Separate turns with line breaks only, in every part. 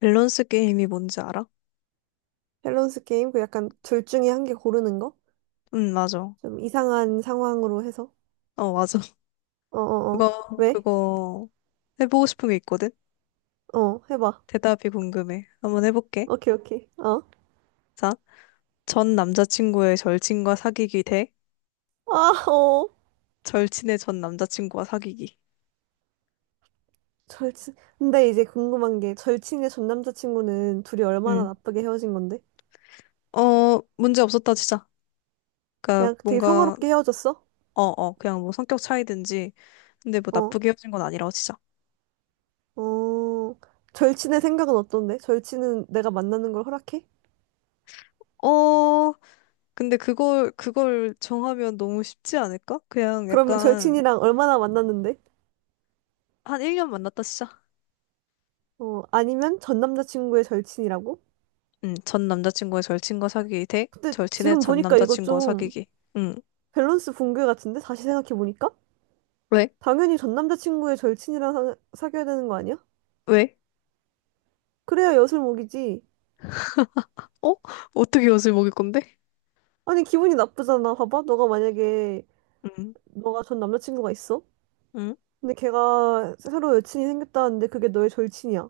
밸런스 게임이 뭔지 알아?
밸런스 게임? 그 약간 둘 중에 한 개 고르는 거?
응, 맞아.
좀 이상한 상황으로 해서.
어, 맞아.
어어어.
그거,
왜?
그거 해보고 싶은 게 있거든?
어, 해봐.
대답이 궁금해. 한번 해볼게.
오케이, 오케이. 어.
자, 전 남자친구의 절친과 사귀기 대
아, 어.
절친의 전 남자친구와 사귀기.
절친. 근데 이제 궁금한 게 절친의 전 남자친구는 둘이 얼마나
응.
나쁘게 헤어진 건데?
어, 문제 없었다, 진짜. 그니까
그냥 되게
뭔가,
평화롭게 헤어졌어?
어, 어, 그냥 뭐 성격 차이든지. 근데 뭐
어.
나쁘게 헤어진 건 아니라고, 진짜.
어. 절친의 생각은 어떤데? 절친은 내가 만나는 걸 허락해?
어, 근데 그걸 정하면 너무 쉽지 않을까? 그냥
그러면
약간.
절친이랑 얼마나 만났는데?
한 1년 만났다, 진짜.
어, 아니면 전 남자친구의 절친이라고?
응, 전 남자친구의 절친과 사귀기 대
근데
절친의
지금
전
보니까 이거
남자친구와
좀
사귀기. 응.
밸런스 붕괴 같은데? 다시 생각해보니까?
왜?
당연히 전 남자친구의 절친이랑 사귀어야 되는 거 아니야?
왜?
그래야 엿을 먹이지.
어? 어떻게 옷을 먹일 건데?
아니, 기분이 나쁘잖아. 봐봐. 너가 만약에,
응.
너가 전 남자친구가 있어?
응?
근데 걔가 새로 여친이 생겼다는데 그게 너의 절친이야.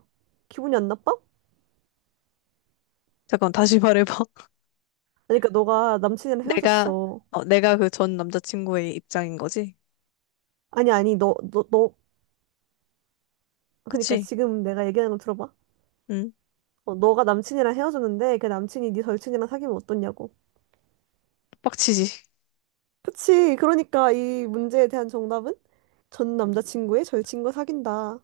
기분이 안 나빠?
잠깐 다시 말해봐.
아니, 그러니까 너가 남친이랑
내가
헤어졌어.
내가 그 전 남자친구의 입장인 거지?
아니, 아니, 너. 그러니까
그치?
지금 내가 얘기하는 거 들어봐.
응.
어, 너가 남친이랑 헤어졌는데 걔 남친이 네 절친이랑 사귀면 어떻냐고.
빡치지.
그치. 그러니까 이 문제에 대한 정답은 전 남자친구의 절친과 사귄다.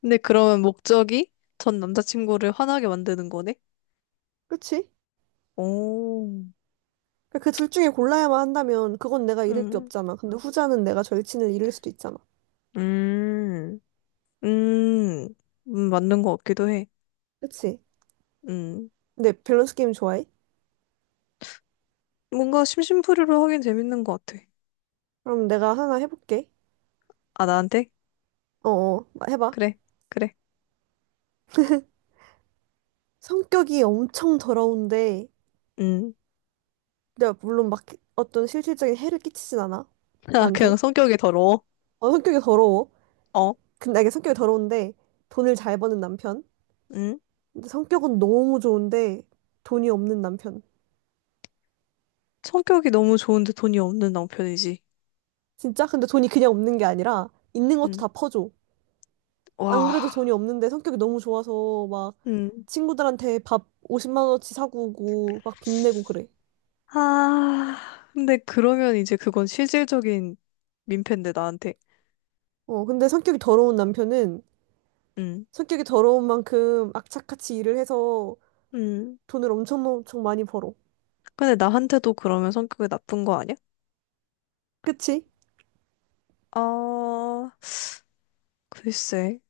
근데 그러면 목적이 전 남자친구를 화나게 만드는 거네?
그치?
오.
그러니까 그둘 중에 골라야만 한다면 그건 내가 잃을 게
응.
없잖아. 근데 후자는 내가 절친을 잃을 수도 있잖아.
음. 음. 맞는 거 같기도 해.
그치?
음.
근데 밸런스 게임 좋아해?
뭔가 심심풀이로 하긴 재밌는 것 같아.
그럼 내가 하나 해볼게.
아, 나한테?
어어, 해봐.
그래, 그래.
성격이 엄청 더러운데,
음.
내가 물론 막 어떤 실질적인 해를 끼치진 않아.
아,
나한테.
그냥 성격이 더러워.
어, 성격이 더러워.
어,
근데 이게 성격이 더러운데 돈을 잘 버는 남편.
음.
근데 성격은 너무 좋은데 돈이 없는 남편.
성격이 너무 좋은데 돈이 없는 남편이지.
진짜? 근데 돈이 그냥 없는 게 아니라 있는 것도
음.
다 퍼줘. 안 그래도
와,
돈이 없는데 성격이 너무 좋아서 막
음.
친구들한테 밥 50만 원어치 사고 오고 막 빚내고 그래.
아, 근데 그러면 이제 그건 실질적인 민폐인데, 나한테.
어, 근데 성격이 더러운 남편은
음.
성격이 더러운 만큼 악착같이 일을 해서
음.
돈을 엄청 엄청 많이 벌어.
근데 나한테도 그러면 성격이 나쁜 거 아니야?
그치?
아, 글쎄.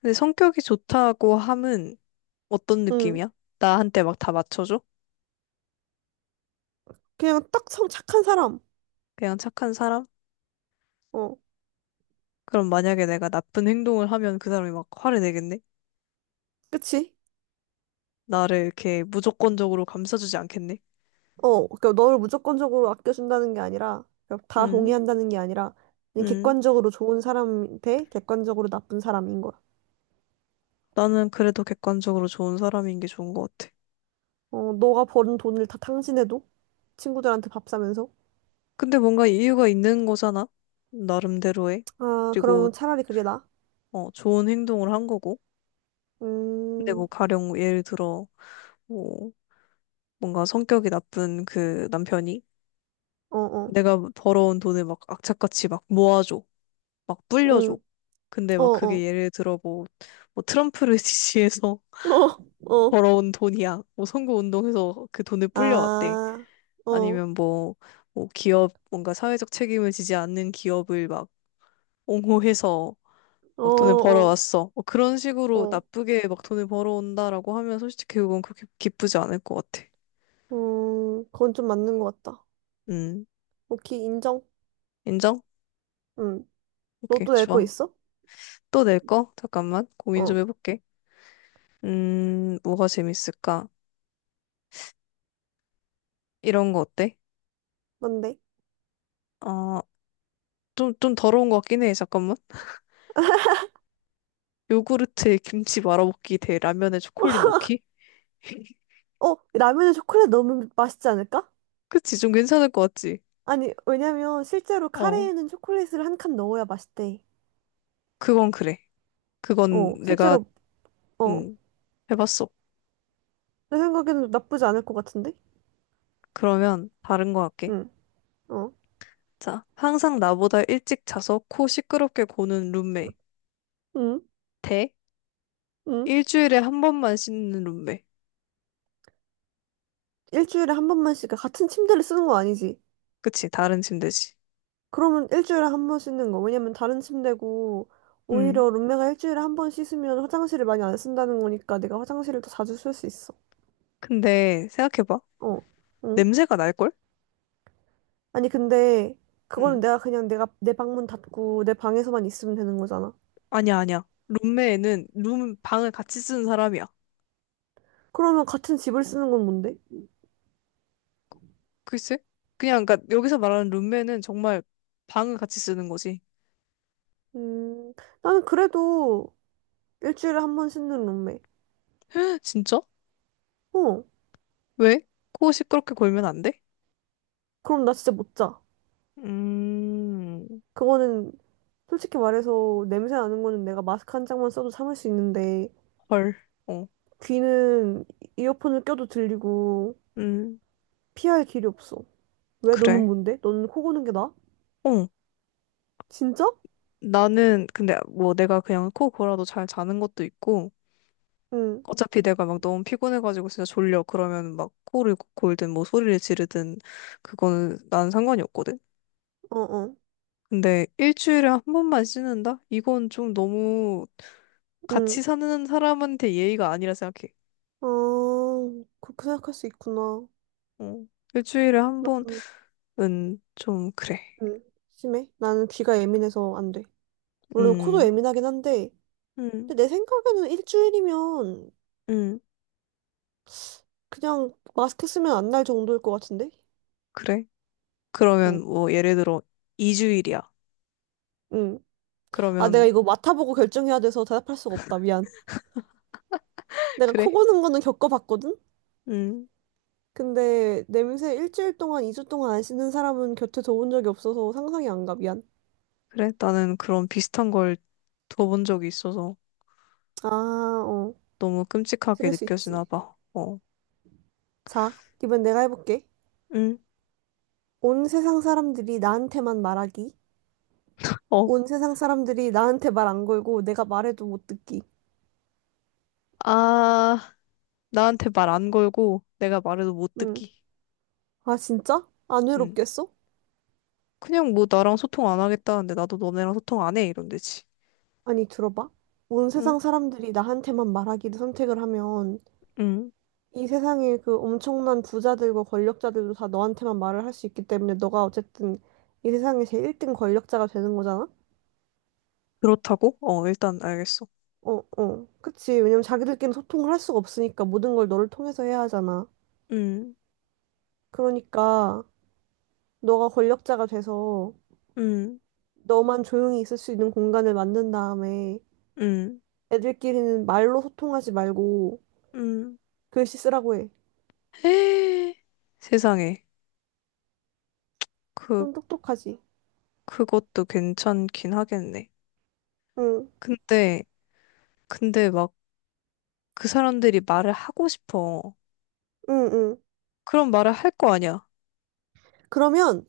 근데 성격이 좋다고 함은 어떤
응.
느낌이야? 나한테 막 다 맞춰줘?
그냥 딱 성 착한 사람.
그냥 착한 사람?
어,
그럼 만약에 내가 나쁜 행동을 하면 그 사람이 막 화를 내겠네?
그치?
나를 이렇게 무조건적으로 감싸주지 않겠네.
어, 그러니까 너를 무조건적으로 아껴준다는 게 아니라 그러니까 다
음,
동의한다는 게 아니라 그냥
음.
객관적으로 좋은 사람 대 객관적으로 나쁜 사람인 거야.
나는 그래도 객관적으로 좋은 사람인 게 좋은 것 같아.
어, 너가 버는 돈을 다 탕진해도? 친구들한테 밥 사면서?
근데 뭔가 이유가 있는 거잖아. 나름대로의.
아,
그리고,
그러면 차라리 그게 나아?
좋은 행동을 한 거고. 근데
음,
뭐 가령 예를 들어, 뭐, 뭔가 성격이 나쁜 그 남편이
어, 어,
내가 벌어온 돈을 막 악착같이 막 모아줘. 막 불려줘.
응,
근데
어,
막 그게
어,
예를 들어 뭐, 뭐, 트럼프를 지지해서
어, 어, 어.
벌어온 돈이야. 뭐 선거운동에서 그 돈을 불려왔대.
아, 어,
아니면 뭐 기업 뭔가 사회적 책임을 지지 않는 기업을 막 옹호해서
어,
막 돈을
어,
벌어왔어. 뭐 그런 식으로
어,
나쁘게 막 돈을 벌어온다라고 하면 솔직히 그건 그렇게 기쁘지 않을 것 같아.
그건 좀 맞는 것 같다.
음,
오케이, 인정.
인정?
응, 너
오케이,
또 낼 거
좋아.
있어?
또 낼 거? 잠깐만, 고민 좀
어,
해볼게. 뭐가 재밌을까? 이런 거 어때?
뭔데?
아, 좀 더러운 것 같긴 해. 잠깐만. 요구르트에 김치 말아먹기 대 라면에 초콜릿 넣기?
어, 라면에 초콜릿 넣으면 맛있지 않을까?
그치, 좀 괜찮을 것 같지?
아니, 왜냐면 실제로
어,
카레에는 초콜릿을 한 칸 넣어야 맛있대.
그건 그래. 그건
어,
내가,
실제로, 어,
응, 해봤어.
내 생각에는 나쁘지 않을 것 같은데?
그러면 다른 거 할게.
응. 어,
자, 항상 나보다 일찍 자서 코 시끄럽게 고는 룸메.
응,
대
응.
일주일에 한 번만 씻는 룸메.
일주일에 한 번만씩 그러니까 같은 침대를 쓰는 거 아니지?
그치, 다른 침대지.
그러면 일주일에 한 번 씻는 거. 왜냐면 다른 침대고
응.
오히려 룸메가 일주일에 한 번 씻으면 화장실을 많이 안 쓴다는 거니까 내가 화장실을 더 자주 쓸 수 있어.
근데 생각해봐.
어, 응.
냄새가 날걸?
아니 근데 그거는
응.
내가 그냥 내가 내 방문 닫고 내 방에서만 있으면 되는 거잖아.
아니야, 아니야. 룸메는 방을 같이 쓰는 사람이야.
그러면 같은 집을 쓰는 건 뭔데?
글쎄? 그냥, 그니까 여기서 말하는 룸메는 정말 방을 같이 쓰는 거지.
음, 나는 그래도 일주일에 한 번 씻는 룸메.
진짜?
어,
왜? 코 시끄럽게 골면 안 돼?
그럼 나 진짜 못 자.
음,
그거는 솔직히 말해서 냄새 나는 거는 내가 마스크 한 장만 써도 참을 수 있는데
헐. 어.
귀는 이어폰을 껴도 들리고
음,
피할 길이 없어. 왜 너는
그래.
뭔데? 너는 코 고는 게 나아?
어,
진짜?
나는 근데 뭐 내가 그냥 코 골아도 잘 자는 것도 있고
응.
어차피 내가 막 너무 피곤해가지고 진짜 졸려 그러면 막 코를 골든 뭐 소리를 지르든 그거는 난 상관이 없거든.
어, 어.
근데 일주일에 한 번만 씻는다? 이건 좀 너무 같이
응.
사는 사람한테 예의가 아니라 생각해.
아, 그렇게 생각할 수 있구나.
어, 일주일에 한
나는
번은 좀 그래.
응. 심해. 나는 귀가 예민해서 안 돼. 물론 코도
음,
예민하긴 한데
음,
근데 내 생각에는 일주일이면
음,
그냥 마스크 쓰면 안 날 정도일 것 같은데?
그래. 그러면
응.
뭐 예를 들어 2주일이야.
응. 아, 내가
그러면
이거 맡아보고 결정해야 돼서 대답할 수가 없다. 미안. 내가 코
그래.
고는 거는 겪어봤거든?
음.
근데 냄새 일주일 동안, 2주 동안 안 씻는 사람은 곁에 둬본 적이 없어서 상상이 안 가. 미안.
그래? 나는 그런 비슷한 걸 들어본 적이 있어서
아, 어.
너무 끔찍하게
그럴 수
느껴지나
있지.
봐. 어,
자, 이번 내가 해볼게.
응,
온 세상 사람들이 나한테만 말하기.
어,
온 세상 사람들이 나한테 말 안 걸고 내가 말해도 못 듣기.
아, 나한테 말 안 걸고 내가 말해도 못
응.
듣기.
아, 진짜? 안
응,
외롭겠어?
그냥 뭐 나랑 소통 안 하겠다는데 나도 너네랑 소통 안 해. 이런 데지.
아니, 들어봐. 온
응,
세상 사람들이 나한테만 말하기를 선택을 하면
응,
이 세상에 그 엄청난 부자들과 권력자들도 다 너한테만 말을 할 수 있기 때문에 너가 어쨌든 이 세상의 제일 1등 권력자가 되는 거잖아?
그렇다고? 어, 일단 알겠어.
어, 어. 그치. 왜냐면 자기들끼리 소통을 할 수가 없으니까 모든 걸 너를 통해서 해야 하잖아.
응,
그러니까 너가 권력자가 돼서
응,
너만 조용히 있을 수 있는 공간을 만든 다음에
응,
애들끼리는 말로 소통하지 말고
응.
글씨 쓰라고 해.
헤. 세상에. 그,
좀 똑똑하지?
그것도 괜찮긴 하겠네.
응,
근데, 근데, 막 그 사람들이 말을 하고 싶어.
응, 응.
그런 말을 할 거 아니야.
그러면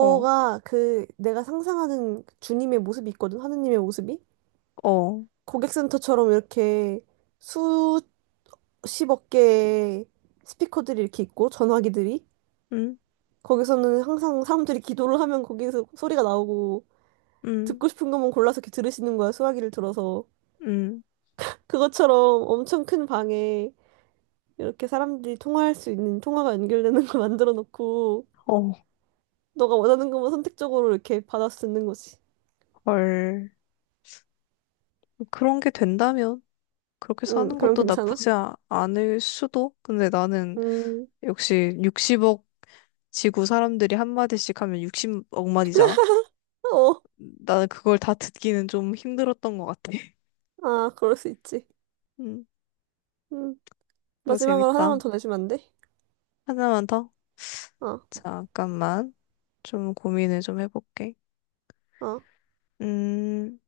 어,
그 내가 상상하는 주님의 모습이 있거든, 하느님의 모습이?
어,
고객센터처럼 이렇게 수십억 개의 스피커들이 이렇게 있고, 전화기들이.
음,
거기서는 항상 사람들이 기도를 하면 거기서 소리가 나오고,
음,
듣고 싶은 것만 골라서 이렇게 들으시는 거야, 수화기를 들어서.
음,
그것처럼 엄청 큰 방에 이렇게 사람들이 통화할 수 있는 통화가 연결되는 걸 만들어 놓고,
어,
너가 원하는 것만 선택적으로 이렇게 받아 쓰는 거지.
헐. 그런 게 된다면 그렇게
응,
사는
그럼
것도
괜찮아?
나쁘지 않을 수도? 근데 나는
음.
역시 60억 지구 사람들이 한마디씩 하면 60억 마디잖아?
어,
나는 그걸 다 듣기는 좀 힘들었던 것 같아.
아, 그럴 수 있지.
음,
음,
이거
마지막으로
재밌다.
하나만 더 내주면 안 돼?
하나만 더?
어,
잠깐만. 좀 고민을 좀 해볼게.
어.
음,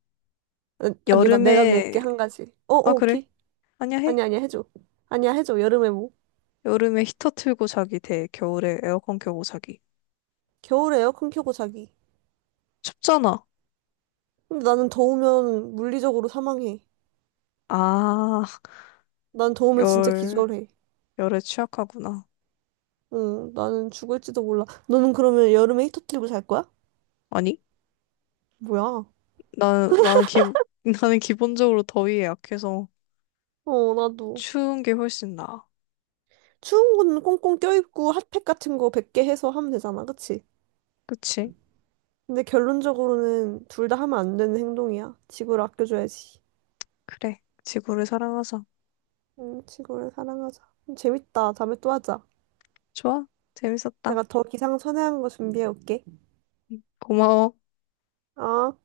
아, 아니, 나 내가 낼게,
여름에,
한 가지. 어, 어,
아, 그래?
오케이.
아니야, 해.
아니야, 아니야, 해줘. 아니야, 해줘. 여름에 뭐.
여름에 히터 틀고 자기 대 겨울에 에어컨 켜고 자기.
겨울에 에어컨 켜고 자기.
춥잖아.
근데 나는 더우면 물리적으로 사망해.
아,
난 더우면 진짜
열,
기절해.
열에 취약하구나.
응, 나는 죽을지도 몰라. 너는 그러면 여름에 히터 틀고 잘 거야?
아니,
뭐야?
나는 나는 기본적으로 더위에 약해서
어, 나도.
추운 게 훨씬 나아.
추운 건 꽁꽁 껴입고 핫팩 같은 거 100개 해서 하면 되잖아, 그치?
그치?
근데 결론적으로는 둘 다 하면 안 되는 행동이야. 지구를 아껴줘야지.
그래. 지구를 사랑하자.
응, 지구를 사랑하자. 재밌다. 다음에 또 하자.
좋아? 재밌었다.
내가 더 기상천외한 거 준비해 올게.
고마워.
어?